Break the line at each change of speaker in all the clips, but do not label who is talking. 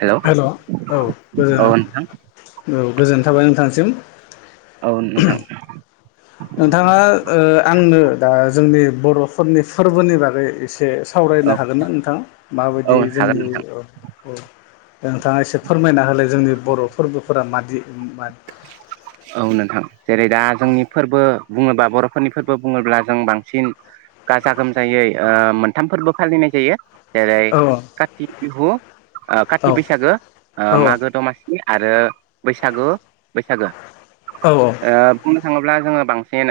Hello
hello औ जोङो
औ नोंथां
औ गोजोननाय थाबाय नोंथांसिम
औ नोंथां
नोंथाङा ओ आंनो दा जोंनि बर'फोरनि फोरबोनि बागै एसे बे
औ
सावरायनो हागोन ना नोंथां
औ
माबायदि
हागोन
जोंनि
नोंथां
औ औ नोंथाङा एसे फोरमायना होलाय जोंनि बर' फोरबोफोरा मादि मान
औ नोंथां जेरै दा जोंनि फोरबो बुङोबा बर'फोरनि फोरबो बुङोब्ला जों बांसिन गाजा गोमजायै मोनथाम फोरबो फालिनाय जायो जेरै
औ
काति बिहु
औ
काति बैसागो
औ
मागो दमासि आरो बैसागु बैसागो
औ
ओ बुंनो थाङोब्ला जोङो बांसिन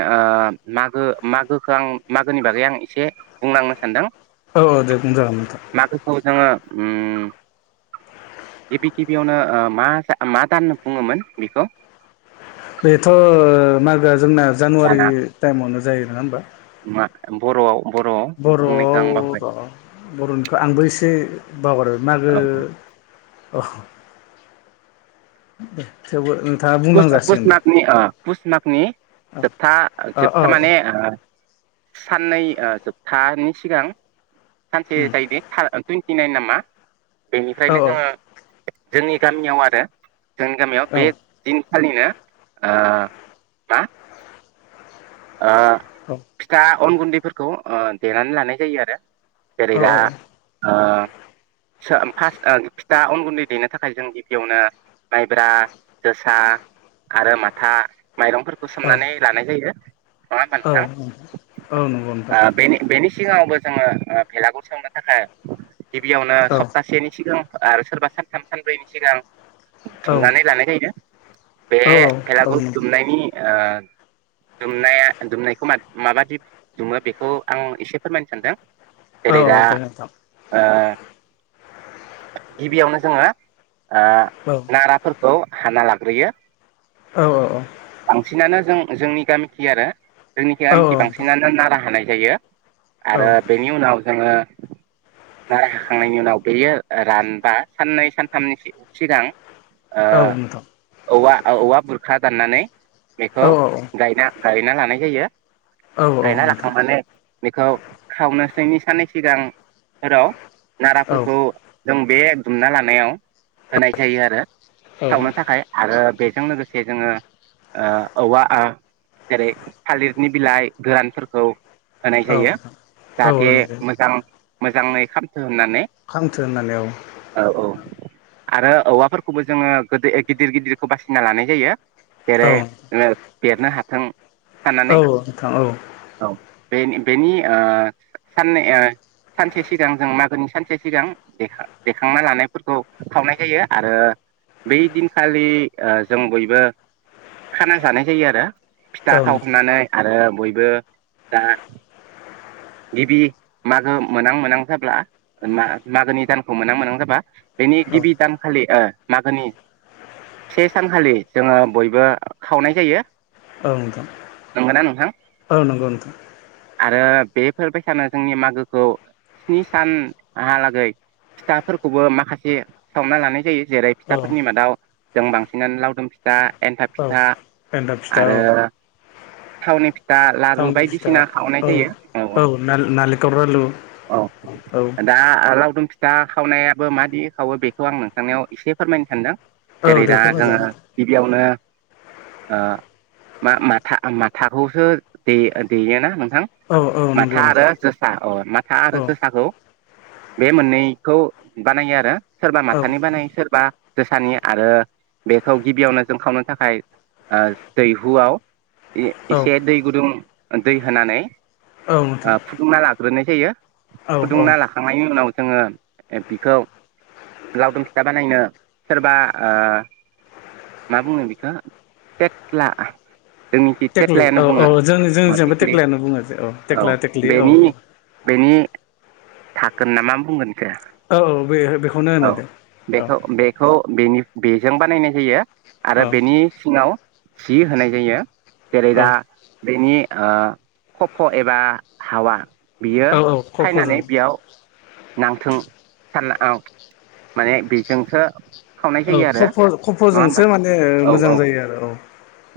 मागो मागोखौ आं मागोनि बागै आं एसे बुंलांनो सानदों
औ दे बुं जागोन नोंथां
जोंङो ओम गिबि गिबियावनो मा मा दान बुङोमोन बेखौ
बेथ' मागोआ जोंना जानुवारि
दाना
टाइमावनो जायो नङा होमबा
मा बर'आव बर'आव बुंनायखौ
बर'आव
आं बावबाय
र' बर'निखौ आंबो एसे बावगार मागो
औ
द थेवबो नो
पुस पुस मागनि
औ
जोबथा
औ औ
जोबथा माने साननै जोबथानि सिगां सानसे
उम
जायो दे टुइन्टि नाइन नामा
औ
बेनिफ्रायनो जोङो जोंनि गामियाव आरो जोंनि गामियाव
औ
बे। फालिनो ओ मा। ओ फिथा अन गुन्दैफोरखौ ओ देनानै लानाय जायो आरो। जेरैदा
औ
ओ सो ओम फारस्ट ओम। दा अन गुन्दै देनो थाखाय जों गिबियावनो माइब्रा जोसा आरो माथा माइरंफोरखौ
औ
सोमनानै लानाय जायो। बां
औ
सानखां
नंगौ नोंथां
ओ बेनि बेनि सो सिगाङावबो जोङो ओ भेलागुर सावनो थाखाय गिबियावनो
औ
सप्तासेनि सिगां आरो सोरबा सानथाम सानब्रैनि सिगां
औ
दुमनानै लानाय जायो बे
औ औ
भेलागुर
नंगौ
दुमनायनि ओ दुमनाया दुमनायखौ मा माबादि दुमो बेखौ आं एसे फोरमायनो सानदों।
औ
जेरै दा
दे नोंथां
ओ गिबियावनो जोङो ओ
औ
नाराफोरखौ हाना लाग्रोयो।
औ औ औ
बांसिनानो जों जोंनि गामिखि आरो जोंनिखि
औ
गामिखि
नोंथां
बांसिनानो नारा हानाय जायो।
औ नोंथां औ
आरो बेनि उनाव जोङो
[inaudible]
नाराय हाखांनायनि उनाव बेयो रानबा साननै सानथामनि सि सिगां ओ
औ नोंथां
औवा औवा बुरखा दाननानै बेखौ
औ
गायना गायना लानाय जायो
औ
गायना
नोंथां
लाखांनानै बेखौ खावनोसैनि साननै सिगांफोराव
औ
नाराफोरखौ जों बे दुमना लानायाव होनाय जायो आरो सावनो थाखाय आरो बेजों लोगोसे से जोङो ओ औवाआ जेरै थालिरनि बिलाइ गोरानफोरखौ होनाय जायो जाहाथे
होनांगौ
मोजां मोजाङै खा खामनानै
खामथो होननानै औ
औ औ। आरो औवाफोरखौबो जोङो गोदो गिदिर गिदिरखौ बासिना लानाय जायो
औ
जेरै ओ बेरनो हाथों।
औ औ नोथां औ।
बेन बेनि ओ साननै ओ सानसे सिगां जों मागोनि सानसे सिगां देखां देखांना लानायफोरखौ खावनाय जायो आरो बै दिनखालि ओ जों बयबो खाना जानाय जायो आरो फिथा
नोंथां
खावखांनानै आरो बय बो दा गिबि मागो मोनां मोनां जाब्ला मा मागोनि दानखौ मोनहां मोनांहां जाबा बेनि
औ
गिबि दानखालि ओ मागोनि से सानखालि जोङो बयबो खावनाय जायो।
औ नोथां
नंगौना नोंथां
औ नंगौ नोंथां।
आरो बेफोरबायसानो जोंनि मागोखौ स्नि सान हालागै फिथाफोरखौबो माखासे सावना लानाय जायो। जेरै
औ
फिथाफोरनि मादाव जों बांसिनानो लावदुम फिथा एन्थाब फिथ
औ
था
एन्थाब फिथा
आरो
औ
थावनि फि थां लारु बायदिसिना खावनाय जायो औ औ।
ना नालिखर लारु
औ
औ।
दा लावदुम फिथा खावनायाबो मादि खावो बेखौ आं नोंथांनिाव एसे फोरमायनो सानदों।
औ
जेरै
दे
दा जोङो
फोरमायजागोन
गिबियावनो ओ मा माथा माथाखौसो दे देयोना नों
औ औ। नंगौ
माथा आरो
नोंथां
जोसा अ माथा आरो
औ
जोसाखौ बे मोननैखौ बानायो आरो सोरबा
औ
माथानि बानायो सोरबा जोसानि आरो बेखौ गिबियावनो जों खावनो थाखाय ओ दैहुआव
औ
ए-एसे दै गुदुं दै होनानै
औ
ओ
नोंथां
फुदुंना लाग्रोनाय जायो।
औ औ
फुदुंना लाखांनायनि उनाव जोंङो बिखौ लावदुम फिथा बानायनो सोरबा ओ मा बुङो बिखो टेक्ला जोंनिखि
थेख्लि
टेक्लायानो
औ औ
बुंङो
जोंनि
ओ
जोंनिजोंबो
टिखलि।
थेख्लियानो बुङो जे थेख्ला
औ
थेख्लि औ
बेनि बेनि धाकोन ना मा बुंगोन
औ औ बे बेखौनो
[unintelligible]
होनो
औ
दे औ
बेखौ बेखौ बेनि बेजों बानायनाय जायो आरो
औ
बेनि सिंङाव जि होनाय जायो। जेरै दा
औ
बेनि ओ खफ एबा हावा बियो
औ औ
फायनानै
खफ'जों।
बेयाव [unintelligible] माने बेजोंसो खावनाय
औ
जायो आरो
खफ'
नङा होमबा
खफ'जोंसो माने
औ
मोजां
औ
जायो आरो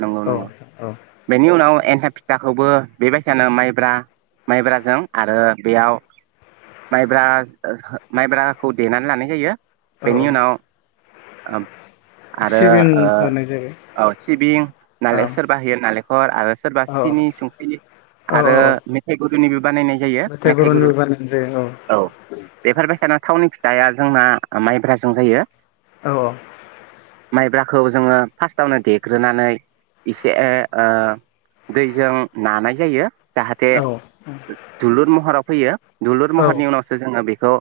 नंगौ नंगौ
औ औ।
बेनि उनाव एन्थाब फिथाखौबो बेबायसानो माइब्रा माइब्राजों आरो बेयाव माइब्रा ओ माइब्राखौ देनानै लानाय जायो
औ
बेनि उनाव ओम आरो
सिबिं
ओ
होनाय जाबाय
औ सिबिं
औ
नालाय सोरबा होयो ना लेंखर आरो सोरबा
औ
सिनि संख्रि
औ
आरो
औ औ
मेथाइ गुरुनिबो बानायनाय जायो मेथाइ
गुरुनि
गुरु
बानायनाय जायो
औ बेफोरबायसानो थावनि फिथाया जोंना ओ माइब्राजों जायो।
औ औ
माइब्राखौ जोंङो फार्स्टआवनो दे ग्रोनानै एसे ओ ओ दैजों नानाय जायो जाहाथे
औ
दुलुर महराव फैयो दुलुर महरनि उनावसो जोंङो बेखौ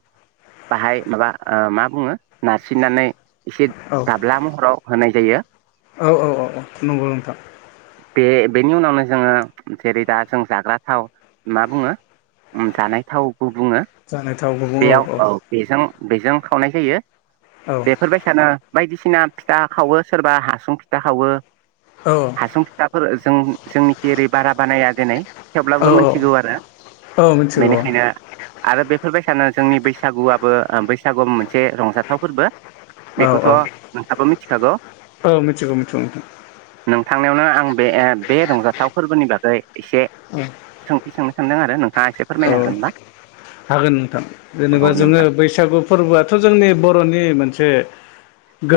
बाहाय माबा ओ मा बुंङो नारसिननानै एसे दाब्ला महराव होनाय जायो।
औ औ औ औ नंगौ नोंथां।
बे-बेनि उनावनो जोंङो जेरै दा जों जाग्रा थाव मा बुङो ओम जानाय थावबो बुंङो
जानो थाव गुबुं
बेयाव औ बेजों बेजों खावनाय जायो
औ
बेफोरबायसानो बायदिसिना फिथा खावो सोरबा हासुं फि था खावो
औ
हासुं फिथाफोर जों-जोंनिखि ओरै बारा बानाया देनाय।
औ
थेवब्लाबो मोनथिगौ आरो
औ मिथिगौ
बेनिखायनो आरो बेफोरबायसानो जोंनि बैसागुआबो ओ बैसागुआव मोनसे रंजाथाव फोरबो।
औ
बेखौथ'
औ
नोंथांङाबो मिथिखागौ।
औ मिथिगौ मिथिगौ नोंथां।
नोंथांनियावनो आं बे ओ बे रंजाथाव फोरबोनि बागै एसे
उम।
सोंनो सानदों आरो नोंथाङा एसे फोरमायनो हागोन ना?
हागोन नोंथां
औ
जेनेबा जोंङो
नोंथां
बैसागु फोरबोआथ' जोंनि बर'नि मोनसे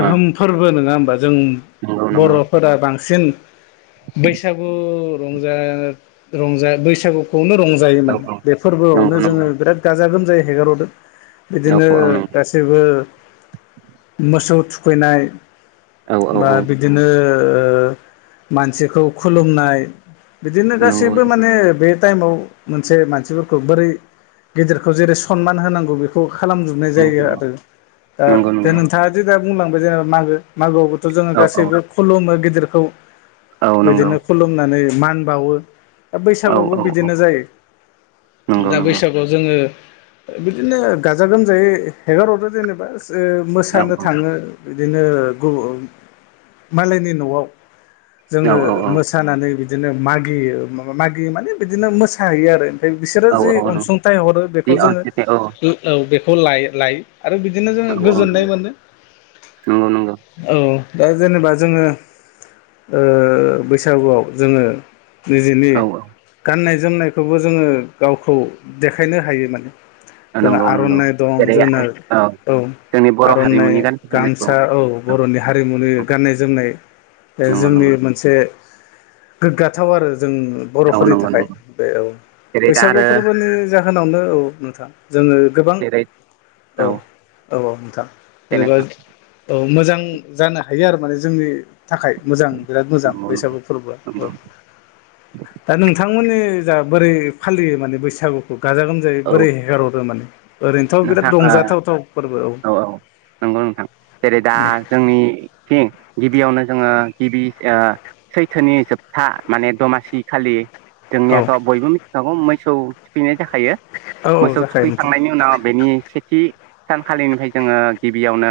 ओ
फोरबो नंङा होमबा जों
नंगौ नंगौ
बर'फोरा बांसिन बैसागु रंजा रंजा बैसागु खौनो
औ
रंजायोमोन बे
नंगौ
फोरबोआवनो
नंगौ
जोंङो बिराद गाजा गोमजायै हेगारहरो। बिदिनो
औ औ नंगौ
गासैबो मोसौ थुखैनाय
औ औ
बा बिदिनो ओ मानसिखौ खुलुमनाय बिदिनो गासैबो माने बे टाइमाव मोनसे मानसिफोरखौ बोरै गिदिरखौ जेरै सनमान होनांगौ बेखौ खालामजोबनाय जायो आरो
नंगौ
ओ दा
नंगौ
नोंथाङादि दा बुंलांबाय जेनेबा मागो मागोआवबोथ' जोंङो
औ
गासैबो खुलुमो गिदिरखौ
औ नंगौ
बिदिनो खुलुमनानै मान बावो। दा
औ
बैसागआवबो
औ
बिदिनो जायो
नंगौ
दा
नंगौ
बैसागु आंङो बिदिनो गाजा गोमजायै हेगार हरो जेनेबास। रो
औ
मोसानो थाङो बिदिनो गु मालायनि न'आव। जोङो
औ औ
मोसानानै बिदिनो मागियो मा मा मागियो माने बिदिनो मोसाहैयोआरो। बिसोरो जि
औ नंगौ
अनसुंथाइ हरो
जि
बेखौ जोङो
अनसुलि औ
लो ओ औ बेखौ लाय लायो आरो बिदिनो जोङो
औ
गोजोननाय
नंगौ
मोनो
नंगौ नंगौ
औ। दा जेनेबा जोङो ओह बैसागुआव जोङो निजिनि
औ
गाननाय जोमनायखौबो जोङो गावखौ देखायनो हायो माने।
औ
जों
नंगौ नंगौ
आर'नाइ दं
जेरै
जोंनो औ।
जोंनि बर'
आर'नाइ
हारिमुनि गाननाय जोमनायखौ
गामसा औ
नंगौ
बर'नि हारिमुनि गाननाय जोमनाय। ओह
नंगौ नंगौ
जोंनि मोनसे गोग्गाथाव आरो जों
औ
बर'फोरनि
नंगौ
थाखाय
नंगौ
बे औ
जेरै दा आरो
बैसागुफोर [unintelligible] जाहोनावनो औ नोंथां जोङो गोबां
जेरै
औ औ औ नोंथां।
दे
जेनेबा
नोंथां
ओ मोजां जानो हायो आरो माने जोंनि थाखाय मोजां बिराद मोजां
नंगौ नंगौ
बैसागु फोरबोआ औ
नंगौ
दा नोंथां नोंथांमोननिजा बोरै फालियो माने बैसागुखौ गाजा गोमजायै
औ
बोरै हेगारहरो माने? ओरैथ'
नोंथां
बिराद रंजाथावथाव।
औ औ नोंगौ नोंथां जेरै दा जोंनि थिं गिबियावनो जोङो गिबि ओह सैथोनि जोबथा माने दमासि खालि
औ
जोंनियाथ' बयबो मिथिखागौ मोसौ थुखैनाय जाखायो
औ औ
मोसौ
जाखायो नोंथां
थुखैखांनायनि उनाव नि सेथि सानखालिनिफाय जोङो गिबियावनो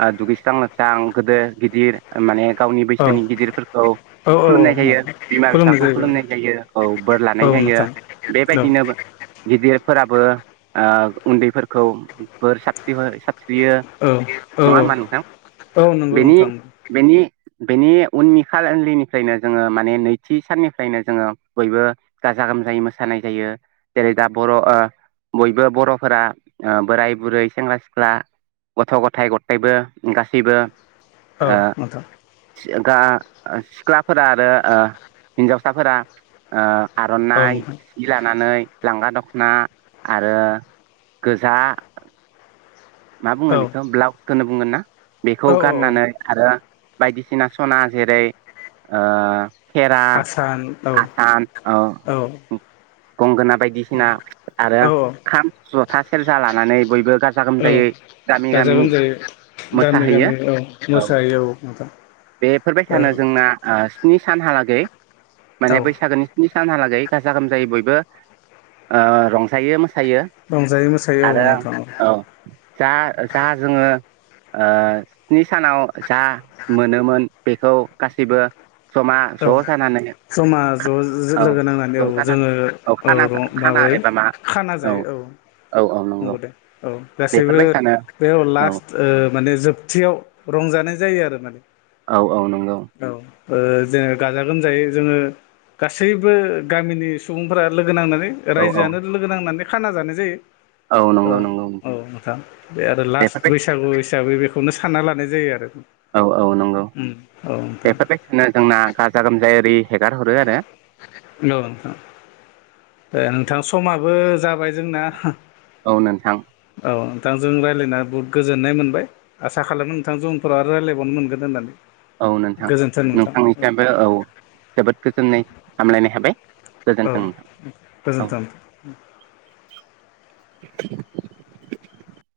ओह दुगैस्रां लोबस्रां गोदो गिदिर माने गावनि
औ
बैसोनि गिदिरफोरखौ
औ औ
खुलुमनाय
औ
जायो बिमा बिफाखौ खुलुमनाय जायो औ बोर
औ
लानायजायो
नोंथां औ
बेबायदिनो बो गिदिरफोराबो ओह उन्दैफोरखौ बोर साबस्रि हरो साब स्रियो
औ औ
नङा
औ
होमबा नोंथां
औ नंगौ
बेनि
नोंथां
बेनि बेनि उननि खालै लिनिफ्रायनो जोङो माने नैथि साननिफ्रायनो जोङो बयबो गाजा गोम हानजायै मोसानाय जायो जेरै दा बर' ओह बयबो बर'फ फोरा ओह बोराय बुरै सेंग्रा सिख्ला गथ' गथाय गततायबो उम गासैबो
औ नोंथां।
सि गा सिख्लाफोरा आरो ओह हिन्जावसाफोरा ओ
औ
आर'नाइ
नोंथां
हि लानानै लांगा दख'ना आरो गोजा मा बुङो
औ
बेखौ ब्लाउसखौनो बुंगोनना बेखौ
औ
गाननानै आरो बायदिसिना सना जेरै ओ खेरा
आसान औ
आसान अह
औ
गंगोना बायदिसिना आरो
औ
खाम जथा सेरजा लानानै बयबो गाजा गोम
औ गाजा गोमजायै गामि
मोसाहैयो
गामि औ मोसाहैयो औ नोंथां।
बे फोरबायसानो जोंना ओह स्नि सानहालागै माने
औ
बैसागोनि स्नि सानहालागै गाजा गोमजायै बयबो ओह रंजायो मोस सायो
रंजायो मोसायो औ
आरो
नोंथां
औ जा जा जोङो ओ स्नि सानाव जा मोनोमोन बेखौ गासैबो जमा
औ
ज' जानानै
जमा ज' जो
औ
लोगो नांनानै
ज'
औ
जानानै
जोङो औ
खाना
र
खाना
माबायो।
एबा मा
खाना जायो औ।
औ औ नंगौ
नंगोदे औ गासैबो
बेफोरबायसानो
बेयाव
औ
लास्ट ओह माने जोबथियाव र रंजानाय जायो आरो माने।
औ औ नंगौ।
औ ओ जोङो गाजा गोमजायै जोङो गासैबो गामिनि सुबुंफोरा लोग गो नांनानै
औ औ
रायजोआनो लोगोनांनानै खाना जानाय जायो।
औ
ओ
नंगौ नंगौ
ओ नोंथां बे आरो लास्ट
बेफोरबाय
बैसागु हिसाबै बे खौनो सानना लानाय जायो आरो।
औ औ नंगौ
उम औ नोंथां
बेफोरबायदिनो जोंना गाजा गोमजाय ओरि हेगार हरो आरो
औ नोंथां ओ नोंथां समाबो जाबाय जोंना
औ नोंथां
औ नोंथांजों रायलायना बहुद गोजोन्नाय मोनबाय आसा खालामो नोंथांजों उनफोराव आरो रायलायबावनो मोनगोन होननानै
औ नोंथां
गोजोन्थों नोंथां
नोंथांनिसिबो औ जोबोद गोजोननाय हामलायनाय थाबाय
औ
गोजोन्थों नोंथां औ
गोजोन्थों
[inaudible]